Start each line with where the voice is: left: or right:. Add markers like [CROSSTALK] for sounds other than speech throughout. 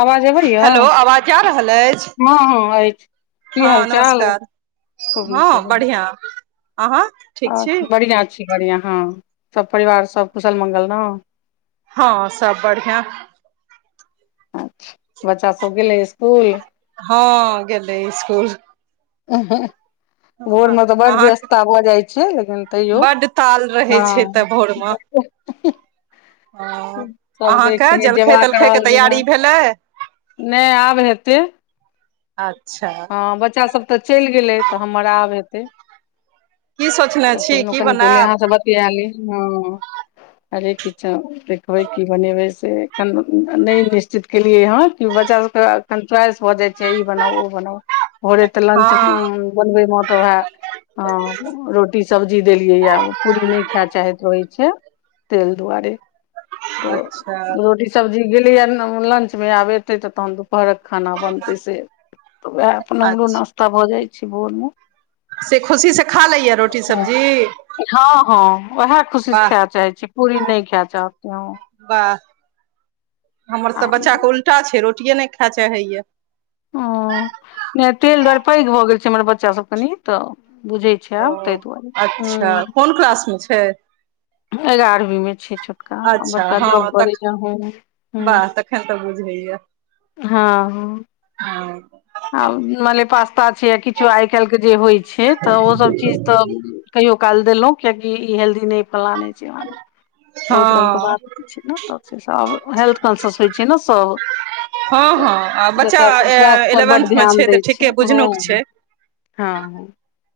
left: आवाज अबै यौ
right: हेलो आवाज जा रहल अछि
left: हँ हँ अछि की
right: हँ
left: हाल चाल
right: नमस्कार
left: खूब
right: हँ बढ़िआँ आँहा
left: हाँ बढ़ियां छी बढ़ियां हँ सब परिवार सब कुशल मंगल ने
right: हँ सब बढ़िआँ
left: अच्छा बच्चा सभ गेलै स्कूल
right: हँ गेलै स्कूल
left: ह भोरमे तऽ बड्ड
right: अहाँके
left: व्यस्तता भऽ जाइ छै लेकिन तैयो
right: बड्ड ताल रहै
left: हँ
right: छै तऽ भोरमे हँ
left: सभके एक
right: अहाँके
left: सगे
right: जलखै
left: जेबाक
right: तलखैके
left: रहल जेना
right: तैयारी भेलै
left: नै आब हेतै
right: अच्छा
left: हँ बच्चा सब तऽ चलि गेलै तऽ हमरा आब हेतै
right: की सोचने
left: तऽ
right: छी
left: सोचलहु
right: की
left: कनि पहिले आहाँ
right: बनायब
left: स बात क्याली हँ हरेक किछ देखबै की बनेबै से नहि निश्चित केलियै हँ कि बच्चा सबके चुवायस भऽ जाइ छै बनाउ ओ बनाउ भोरे त लंच
right: हँ
left: बनबे मे तऽ वएह हँ रोटी सब्जी देलियै यए पूरी नहि खाय चाहैत रहैत छै तेल दुआरे तऽ
right: अच्छा
left: रोटी सब्जी गेलिय आ लंचमे आब एतै तऽ तहन दुपहरक खाना बनतै तै से तऽ उएह अपन हमरो
right: अच्छा
left: नाश्ता भऽ जाइ छै भोर में
right: से खुशी सँ खा लैय रोटी सब्जी
left: हँ हँ उएह खुशी से
right: वाह
left: खाय चाहे छी पूरी नहि खाय चाहते ओ
right: वाह हमर सब बच्चा
left: आ
right: के उल्टा छै रोटिेये नहि खायए चाहैया
left: ओ नहि तेल दर पैघ भऽ गेल छै हमर बच्चा सब कनि तऽ बुझैत छय
right: ओ
left: आब ते दुआरे
right: अच्छा कोन क्लास मे छै
left: एगारहवीं में छै छोटका आ
right: अच्छा
left: बड़का
right: हँ
left: जॉब करैय
right: तख
left: ह हू
right: वाह तऽ बुझैया
left: हँ ह
right: हँ
left: आ मनेे पास्ता छै य किछो आइ काल्हि के जे होइ छै तऽ ओसभ चीज तऽ कहियो काल देलो ककि ई हेल्दी नहि फलना ने चिलना ने बहुत रङ्गके
right: हँ
left: बात छै ने तब आब हेल्थ कंसस होइ छै ने सभ
right: हँ हँ आ बच्चा ऐ
left: स्वास्थ्य पर बड
right: एलेवंथ मे
left: ध्यान
right: छै तऽ
left: दै
right: ठीके
left: हँ
right: बुझनक छै
left: हँ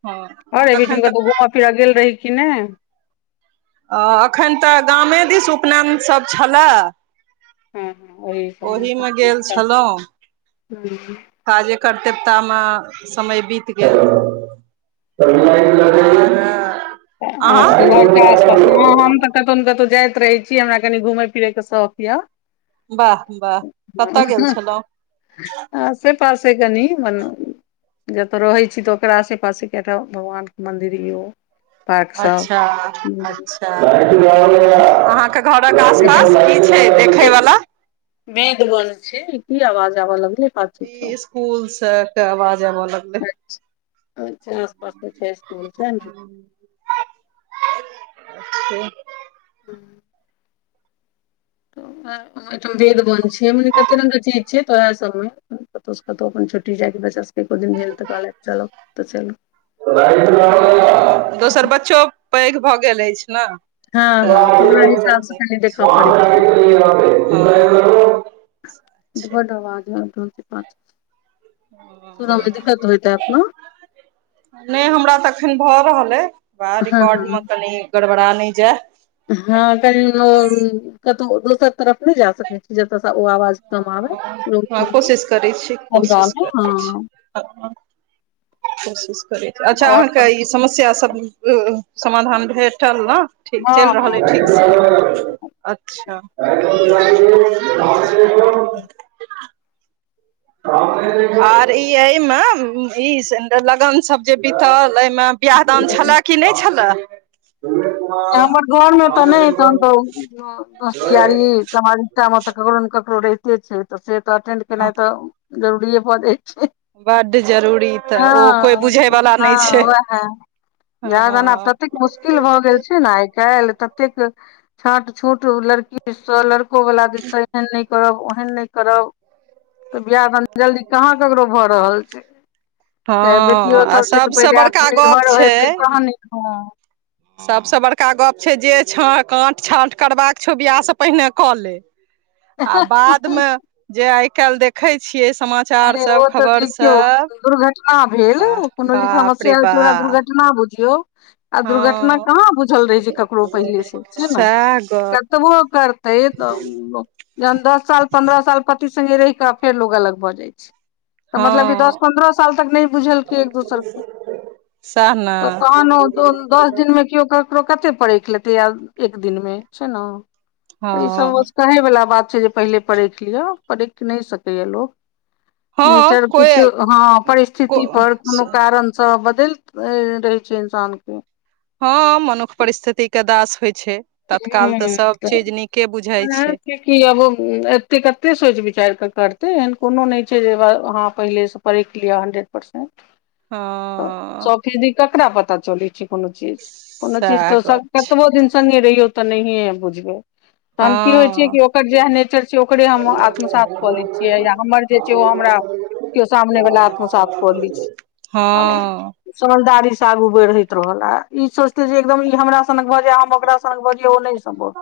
right: हँ
left: आओर एहि बीच
right: तखन
left: मे कतहु
right: तऽ
left: घूमय फिरय गेल रही कि नहि
right: एखन तऽ गामे दिस उपनयन सभ छलै
left: हँ ओहि सम
right: गेल छलहुँ
left: ह [UNINTELLIGIBLE]
right: काजे करतेवता मे समय बीत गेल त लाइट लग [UNINTELLIGIBLE]
left: अहाँ सबके घरके आसपास हम त कतहु ने कतहु जाइत रहै छी हमरा कनी घुमय फिरयके शौक यऽ
right: वाह वाह कतय गेल छलहुँ
left: पास है कनी मन जतऽ रहै छी तऽ ओकरा पासे एकटााम भगवानके मन्दिर यौ
right: अच्छा अच्छा अहाँके घरक आसपास की छै देखैवला
left: मेद बन छै की आवाज आब लगलै सँ
right: ई स्कूल सब के आवाज आबऽ लगलै
left: आसपास छै स्कूल छै ने
right: अचछा [INAUDIBLE]
left: [INAUDIBLE] तऽ आ वेठाम वेद वन छै मने कते रंगग के चीज छै तो ओएह सब मे कतहुं कतहु अपन छोटी जाय बच्चा सब एकोदिन भेलेल त पले चलक तऽ चलू
right: [UNINTELLIGIBLE] दोसर बच्चो पैघ भऽ गेल अछि ने
left: हँ हँ तऽ ओकरा हिसाब से कनि देखऽ पड़ै छै
right: [UNINTELLIGIBLE] छै
left: बड आवाज आबि रहल अछी पाछु स सुनअ मे
right: हँ
left: दिक्कत होइत हैत न
right: नहि हमरा तऽखन भऽ रहल अइ वए
left: हँ
right: रिकॉर्ड
left: हँ
right: मे कनि गड़बड़ा नहि जाय
left: हँ कनि कतहु दोसर तरफ नहि जा सकैत छी जतय ओ आवाज कम आबे रूम
right: हँ
left: तुम मे
right: कोशिश करै छी
left: कमरा
right: कोशिश
left: मे
right: करै
left: हँ
right: छी कोशिश करैत छी अच्छा
left: और
right: अहाँके
left: सब
right: ई समस्या सब समाधान भेटल ने ठीक
left: हँ
right: चलि रहल अइ
left: हँ
right: ठीकसँ अच्छा [UNINTELLIGIBLE] सामने देखो आर ई एहिमे ई लगन सब जे बीतल एहिमे बिआह दान छलए कि नहि छलए
left: हमर घरमे तऽ नहि एतन तऽ दोस्ती यारी समाज मे तऽ ककरो ने ककरो रहिते छै तऽ से तऽ अटेंड केनाइ तऽ जरुरीे भ जाय छै
right: बड्ड जरूरी तऽ ओ कोइ
left: हँ
right: बुझयवला नहि छै
left: हँ वेहा बियाह दान आब
right: हँ
left: ततैक मूस मुश्किल भए गेल छै ने आइ काल्हि ततेक छाट छूट लड़की दिस सँ लडको दिस उवला दिससँ एहन नहि करब ओहन नहि करब तऽ बियाह तनी जल्दी कहाँ ककरो भऽ रहल छै तऽ
right: हँ
left: बेटियो
right: आ
left: सब छै तऽ
right: सभसँ
left: पहिले
right: बड़का गप
left: आत्मनिर्भर हेतै
right: छै
left: तहन
right: सभसँ बड़का गप छै जे छाँ काँट छाँट करबाका छौ बियाहसँ पहिने कऽ ले आ
left: हँ
right: बादमे जे आइ काल्हि देखै छियै समा चार
left: अरे ओ
right: सब
left: तऽ
right: खबर
left: देखियौ
right: सब
left: दुर्घटना भेल कोनो जे
right: बाप रे
left: समस्या होइ छै ओकरा
right: बाप
left: दुर्घटना बुझियौ आ दुर्घटना कहाँ बुझल रहै छै ककरो पहिले से छै ने
right: सएह गप
left: कतबो करते त जखन दस साल पन्द्रह साल पति संग रहि कऽ फेर लोक अलग भऽ जाइ छै तऽ मतलब क दस
right: हँ
left: पन्द्रह साल तक नहि बुझलकै एक दोसर के
right: सएह ने
left: तऽ तहन ओ दो दस दिन मे केओ ककरो कते परख लेतै आ एक दिन मे छै ने तऽ ईसभ
right: हँ
left: कहैवला बात छै जे पहिले परैख लिअ परैखि नहि सकैए लोक
right: हँ
left: नेचर
right: कोइ
left: किछु हँ परिस्थिति पर कोनो कारण बदल रहै छै इन्सान के
right: हँ मनुख परिस्थितिक के दास होइ छै तत्काल तऽ सब चीज नीके बुझाय
left: ओनाहु
right: छै
left: कि अब एते कते सोचि विचार कऽ करतै एहन कोनो नहि छै जे अहाँ पहिले सँ परैख लिय हन्ड्रेड परसेंट
right: हँ
left: फिर भी ककरा पता चलै छै कोनो चीज कोनो चीज
right: सएह
left: तो
right: गप छै
left: कतबो दिन संगे तैयो तऽ नहिऐ बुझबै तऽहन की होइ छियै
right: हँ
left: कि ओकर जेह नेचर छिय ओकरे हम आत्मसात कऽ लै छियै या हमर जे छै ओ हमरा केओ सामने वला आत्मसात कऽ लै छै ह
right: हँ
left: समझदारी से आगू बढ़ैत रहल आ ई सोचते जे एकदम ई हमरा सनक भऽ जाय हम ओकरा सनक तहन बरियो ओ नहि सम्भव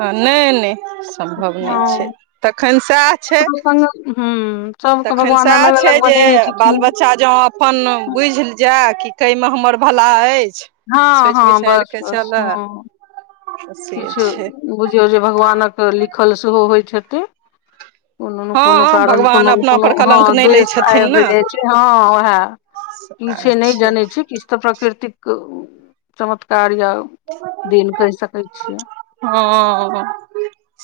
right: हँ नहि नहि सम्भव नहि छै तखन सएह छै
left: [UNINTELLIGIBLE]
right: तखन
left: भगवान
right: सएह
left: अलग
right: छै
left: अलग
right: जे
left: बनेने
right: बाल
left: छथिन
right: बच्चा जँ अपन बुझि जाए कि कै मे हमर भला अछि
left: हँ
right: सोचि
left: हँ
right: बिचारि
left: बस
right: कऽ
left: बस
right: चलै
left: हँ किछु बुझियौ जे भगवानक लिखल सेहो होइत छथि कोनो ने कोनो
right: हँ
left: कारण
right: भगवान
left: कोनो ने
right: अपना
left: कोनो
right: पर
left: हँ
right: कलंक नहि लै
left: द्वेष
right: छथिन
left: आबि
right: ने
left: बेै छै हँ उएह की छै नहि जनै छै कि तऽ प्रकृतिक चमत्कार या दिन कहि सकै छियै
right: हँ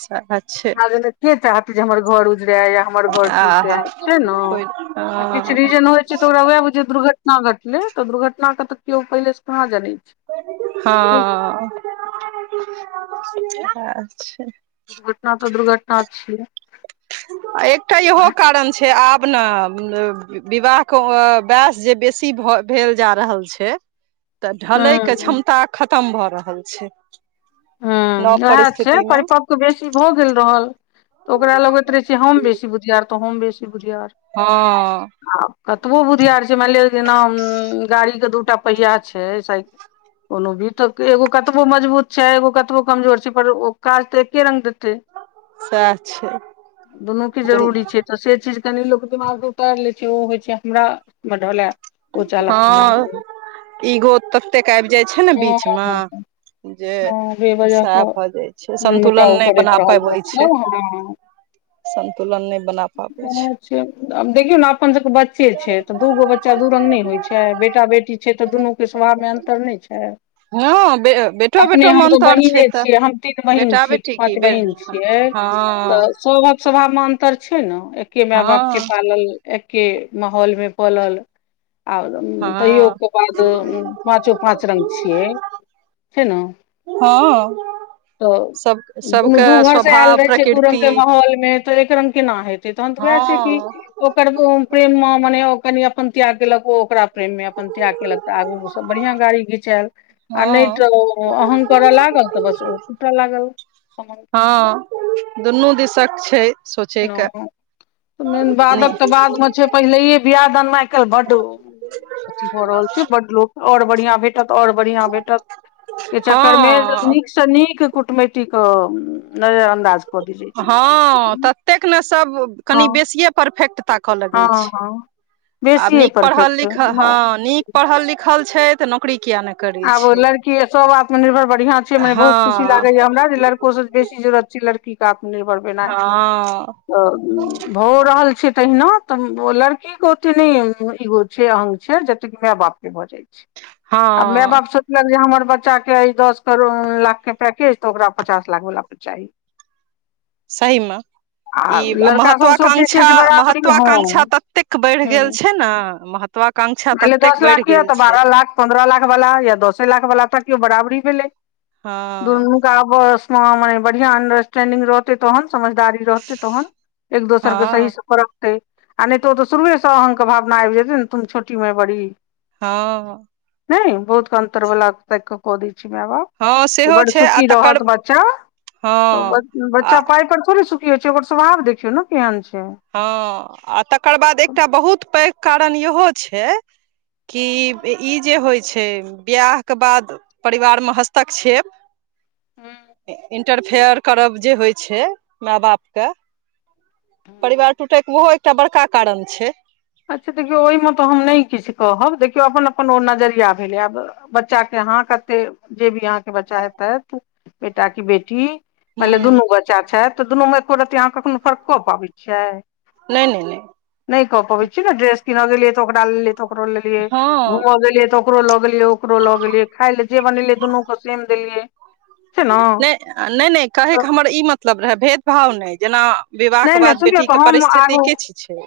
right: सेहै
left: आगे से के चाहत जे हमर घर उजरे या हम हमर घर टूटे
right: आहा
left: छै नऽ
right: कोइ
left: आ किछु
right: हँ
left: रीजन होइत ओकरा वएह बुझियौ दुर्घटना घटलै तऽ दुर्घटना के तऽ केओ पहिले से कहाँ जानैत छै
right: हँ उहे छै
left: दुर्घटना तऽ दुर्घटना छियै
right: आ एकटा इहो कारण छै आब आब नऽ विवाह के वयस जे बेसी भेल जा रहल छै
left: ह [INAUDIBLE]
right: तऽ ढलै के क्षमता खतम भऽ रहल छै
left: हूँ
right: नव
left: उएह छै
right: परिस्थितिमे
left: परिपक्व बेसी भऽ गेल रहल तऽ ओकरा लगैत रहै छै हम बेसी बुधियार तऽ हम बेसी बुधियार
right: हँ
left: आ कतबो बुधियार छै मानि लिअ जेना गाड़ीके दूटा पहिया छै साइकि कोनो भी तऽ एगो कतबो मजबूत छै एगो कतबो कमजोर छै पर ओ काज तऽ एके रंग देत तै
right: सएह छै
left: दुनू के
right: दुन
left: जरूरी छै तऽ से चीज कनि लोक दिमाग से उतारि लै छै ओ होइ छै हमरामे ढलै ओ चाहलक हमरामे ढलै
right: इगो ततेक आबि जाय छै ने
left: हँ
right: बीच मे
left: हँ हँ जे वजहसँ
right: जाइ छै
left: मन
right: संन्तुलन
left: मुटाव
right: नहि
left: करैत
right: बना
left: रहल लोक
right: पाबै छै
left: सँ हँ
right: संन्तुलन नहि बना पाबै
left: इहे छै आब देखियौ नऽ अपन सबके बच्चे छै तऽ दूगो बच बच्चा दु रंग नहि होइ छै बेटा बेटी छै तऽ दुनूके स्वभावमे अन्तर नहि छै
right: हँ बेटो
left: अपने
right: बेटो मे
left: हम तऽ
right: अन्तर छै
left: बहिने
right: तऽ
left: छियै हम तीन बहिन
right: बेटा
left: छियै कि
right: बेटी की
left: पाँच
right: बे
left: बहिन छियै
right: हँ
left: तऽ सभक स्वभावमे अंतर छै ने एके मे बाप के
right: हँ
left: पालल एके माहौल मे पलल आ तैयो
right: हँ
left: ओकर बादो पाँचो पाँच रंग छियै छै ने
right: हँ
left: तऽ
right: सब
left: दुनू
right: सबके
left: दू घर से आयल
right: स्वभाव
left: रहे छै दू रंग
right: प्रकृति
left: के माहौल हौल मे तऽ एके रंग केना हेतै तहन तऽ वएह छै कि
right: हँ
left: ओकर प्रेम मे मने ओ कनि अपन त्याग देलक ओ ओकरा प्रेम मे अपन त्याग केलक तऽ आगू घुसकल तब बढ़ियां गाड़ी घिचायल आ नहि
right: हँ
left: तऽ ओ अहं करऽ लागल तऽ बस ओ टुटऽ लागल समान
right: हँ दुनू दिसक छै सोचैके
left: ओ मेन बादक तऽ बादमे छै पहिलैये बियाह दान मे आइ काल्हि बड्ड अथी भऽ रहल छै बड्ड लोक आओर बढ़ियां भेटत आओर बढ़ियां भेटत के चक्करमे
right: हँ
left: नीक सँ नीक कुटमैति कऽ नजरअंदाज कऽ देल जाइ छै लोक
right: हँ
left: सब।
right: ततेक ने सब कनि
left: हँ
right: बेसिये परफेक्ट ताकऽ लगै
left: हँ
right: छै
left: हँ
right: आब
left: बेसीये
right: नीक पढ़ल
left: परफेक्ट
right: लिखल हँ नीक पढ़ल लिखल छै तऽ नौकरी किये नहि करै
left: आब
right: छै
left: लड़की सभ आत्मनिर्भर बढ़ियां छै मने बहुत खुशी
right: हँ
left: लागैया हमरा जे लड़को से बेसी जरूरत छै लड़की कऽ आत्मनिर्भर भेनाय
right: हँ
left: तऽ भऽओ रहल छै तहिना तऽ ओ लड़की के ओते नहि इगो छै अहं छै जतेकि मे बाप के भऽ जाइ छै आ मे
right: हँ
left: बाप सँ मतलब जे हमर बच्चा के अइ दस करो लाख के पैकेज तऽ ओकरा पचास लाख वाला पर चाही [INAUDIBLE]
right: सहिमे
left: आ
right: ई
left: लड़का सब सोचै छै
right: महत्वाकांक्षा
left: जे बराबरी हँ
right: महत्वाकांक्षा ततेक बढ़ि गेल
left: हूँ
right: छै ने महत् त्वाकांक्षा ततेक बढ़ि गेल छै
left: पंद्रह लाख वाला या दसे लाख वाला तकियौ बराबरी भेलै
right: हँ
left: दुनू के आब बस मने बढ़िआं अंडरस्टेंडिंग रहतै तहन समझदारी रहतै तहन एक दोसर के
right: हँ
left: सही सफर आ नहि तो ओ तऽ शुरुएसँ अहंके भावना आबि जेतै ने तुम छोटी मै बड़ी
right: हँ
left: नहि बहुतेक अन्तर बला ताइक क क दै छै माय बाप
right: हँ
left: जे
right: सेहो
left: बड़
right: छै आ
left: सुखी
right: तकर
left: रहत बच्चा त
right: हँ
left: ओ
right: आ
left: बच्चा पाय पर थोड़ी सुखी होइ छै ओकर स्वभाव देखियौ ने केहन छै
right: हँ आ तकर बाद एकटा बहुत पैघ कारण इहो छै कि ई जे होइ छै बियाहक बाद परिवारमे हस्तक्षेप
left: हूँ
right: इंटरफेयर करब जे होइ छै माय बाप के परिवार टूटैके ओहो एकटा बड़का कारण छै
left: अच्छा देखियौ ओहिमे तऽ हम नहि किछु कहब देखियौ अपन अपन ओ नजरिया भेलै आब बच्चा के अहाँ कते जे भी अहाँ के बच्चा हेतैत बेटा की बेटी
right: हूँ
left: मानिलिय दुनू बच्चा छथि तऽ दुनूमे एको रत्ती अहाँ कखनो फर्क क पाबै छियै
right: नहि नहि नहि
left: नहि कऽ पबै छियै ने ड्रेस कीनऽ गेलियै तऽ ओकरा ले लेलियै तऽ ओकरो ले लेलियै
right: हँ
left: घुम गेलियै तऽ ओकरो लऽ गेलियै ओकरो लऽ गेलियै खाय ले जे बनेलिये दुनू के सेम देलियै छै ने
right: नहि नहि नहि कहैके हमर ई मतलब रहै भेदभाव नहि जेना विवाह
left: नहि
right: के
left: नहि
right: बाद
left: सुनियौ
right: बेटी
left: तऽ
right: के
left: हम
right: परिस्थिति
left: आगू
right: किछु छै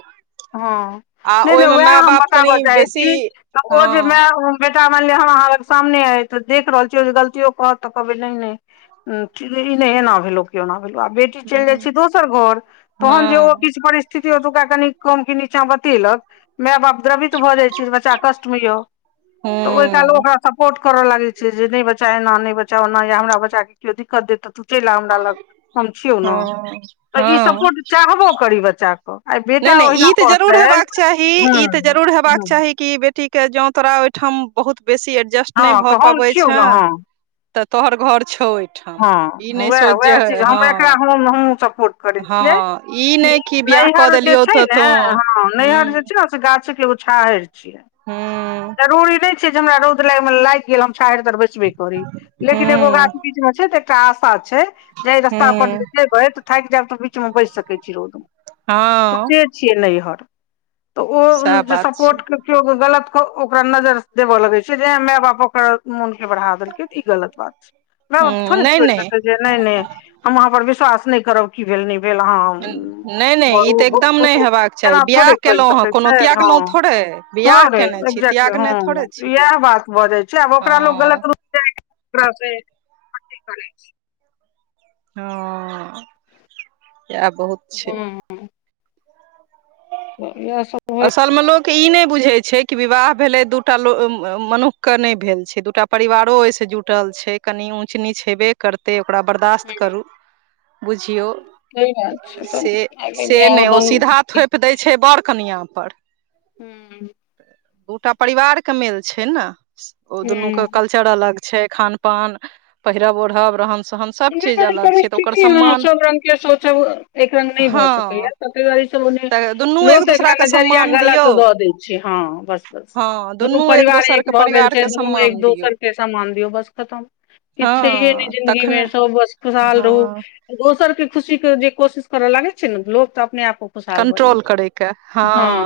left: हँ
right: आ
left: नहि नहि
right: ओहिमे
left: उएह
right: माय
left: हम
right: बाप कनि
left: बताबऽ चाहै
right: बेसी
left: छी तऽ ओ जे
right: हँ
left: माय बेटा मानि लिय हम अहाँ लग सामने अय तऽ देख रहल छियै जे गलतियो कहत तऽ कहबै नहि नहि ई नहि एना भेलौ कि ओना भेलौ आ बे टी चलि जाइ
right: हँ
left: छै दोसर घर तहन जे ओ
right: हँ
left: किछु परिस्थिति ओतुका कनि कम के नीचा बतेलक माय बाप द्रवीत भ जायत छै जे बच्चा कष्ट में य त ओइ काल
right: हँ
left: ओकरा सपोर्ट करऽ लागैत छै जे नहि बच्चा एना नहि बचा ओना या हमरा बच्चा केओ दिक्कत देत तऽ तू चलि हमरा लग हम छियौ ने तऽ ई
right: हँ
left: सपोर्ट चाहबो करी बच्चा क आ
right: नहि नहि ई तऽ जरूर हेबाक चाही ई तऽ जरूर हेबाक
left: हँ
right: चाही की बेटीके जों तोरा ओहिठाम बहुत बेसी एडजस्ट नहि
left: हँ
right: भऽ
left: तऽ हम
right: पाबै
left: छियौ
right: छ
left: ने हँ
right: तऽ तोहर घर छो इ
left: हँ उएह उएह चीज हम एकरा
right: हँ
left: हम हमहू सपोर्ट करैत छियै
right: हँ ई
left: कि
right: नहि बियाह कऽ
left: नैहर जे
right: देलियौ
left: छै
right: तऽ
left: ने
right: तो
left: हँ नैहर जे
right: ह्म
left: छै से गाछ के एगो छाहर छै
right: हँ
left: जरूरी नहि छै जे हमरा रौद लागि गेल हम छरि तर बैसबे करी लेकिन एगो गाछ
right: ह्म
left: बिच मे छै एकटा आशा छै जे रस्ता
right: ह्म
left: अपने तऽ थाकि जायब तऽ बीच मे बैस सकै छी रोड
right: हँ
left: से छिय नैहर तऽ
right: सएह
left: ओ
right: बात छै
left: सपोर्ट केओ गलत ओकरा नजर देबऽ लगे छै जे माय बाप ओकरा मोन के बढ़ा देलकै त ई गलत बात मै बाप
right: ह्म
left: थोड़े
right: नहि
left: छोड़ि
right: नहि
left: देल नहि नहि हम आहाँ पर विश्वास नहि करब की भेल नहि भेल अह
right: नहि नहि
left: बर
right: ई तऽ एकदम नहि
left: बहु
right: हेबाक चाही
left: एना
right: बियाह
left: थोड़े कहि
right: केलहुँ हेँ
left: सकै
right: कोनो
left: छै
right: त्यागलहुँ
left: हँ
right: थोड़े ब्याह केने छी
left: एक्जै्टली ह
right: त्यागने थोड़े छी
left: इएह बात बजय छै आब ओकरा लोग
right: हँ
left: गलत रूप करै [UNINTELLIGIBLE]
right: हँ इहा बहुत छै
left: हँ तऽ इएह सब होइ
right: असल मे लोक के ई नहि बुझै छै कि विवाह भेलै दूटा मनुक के नहि भेल छै दूटा परिवारो ओ से जुटल छै कनी ऊंच नीच हेबे करतै ओकरा
left: छै।
right: बर्दाश्त करू बुझियौ
left: सही बात छै तऽ
right: से
left: आगे
right: से
left: बियाहो
right: नहि ओ
left: दान
right: सीधा थोप दै छै बड़ कनिया पर
left: हू
right: दूटा परिवारके मेल छै ने ओ दुनूके
left: हूँ
right: कल्चर चड़ अलग छै खान पान पहिरब ओढ़ब रहन सहन सभ चीज अलग छै तऽ ओकर
left: परिस्थिति ह
right: सम्मान
left: सब रंग के सोच एक रंग नहि भए
right: हँ
left: सकैया पकेवी सब ओने
right: तऽ दुनू एक
left: लोक एकरा
right: दोसराके
left: नजरिया
right: सम्मान
left: गलत
right: दियौ
left: दऽ दै छै हँ बस बस
right: हँ
left: दुनू परिवार एक
right: दोसरके
left: भऽ गेल छै
right: परिवारके
left: दुनू एक
right: सम्मान दियौ
left: दोसरके सामान दियौ बस खतम
right: हँ
left: किछ छेहै नै जिन्दगी मे
right: तखने
left: सब बस खुशहाल रहू
right: हँ
left: दोसर के खुशी के जे कोशिश करऽ लागे छै ने लोक तऽ अपने आप शाल ब
right: कंट्रोल करयके
left: हँ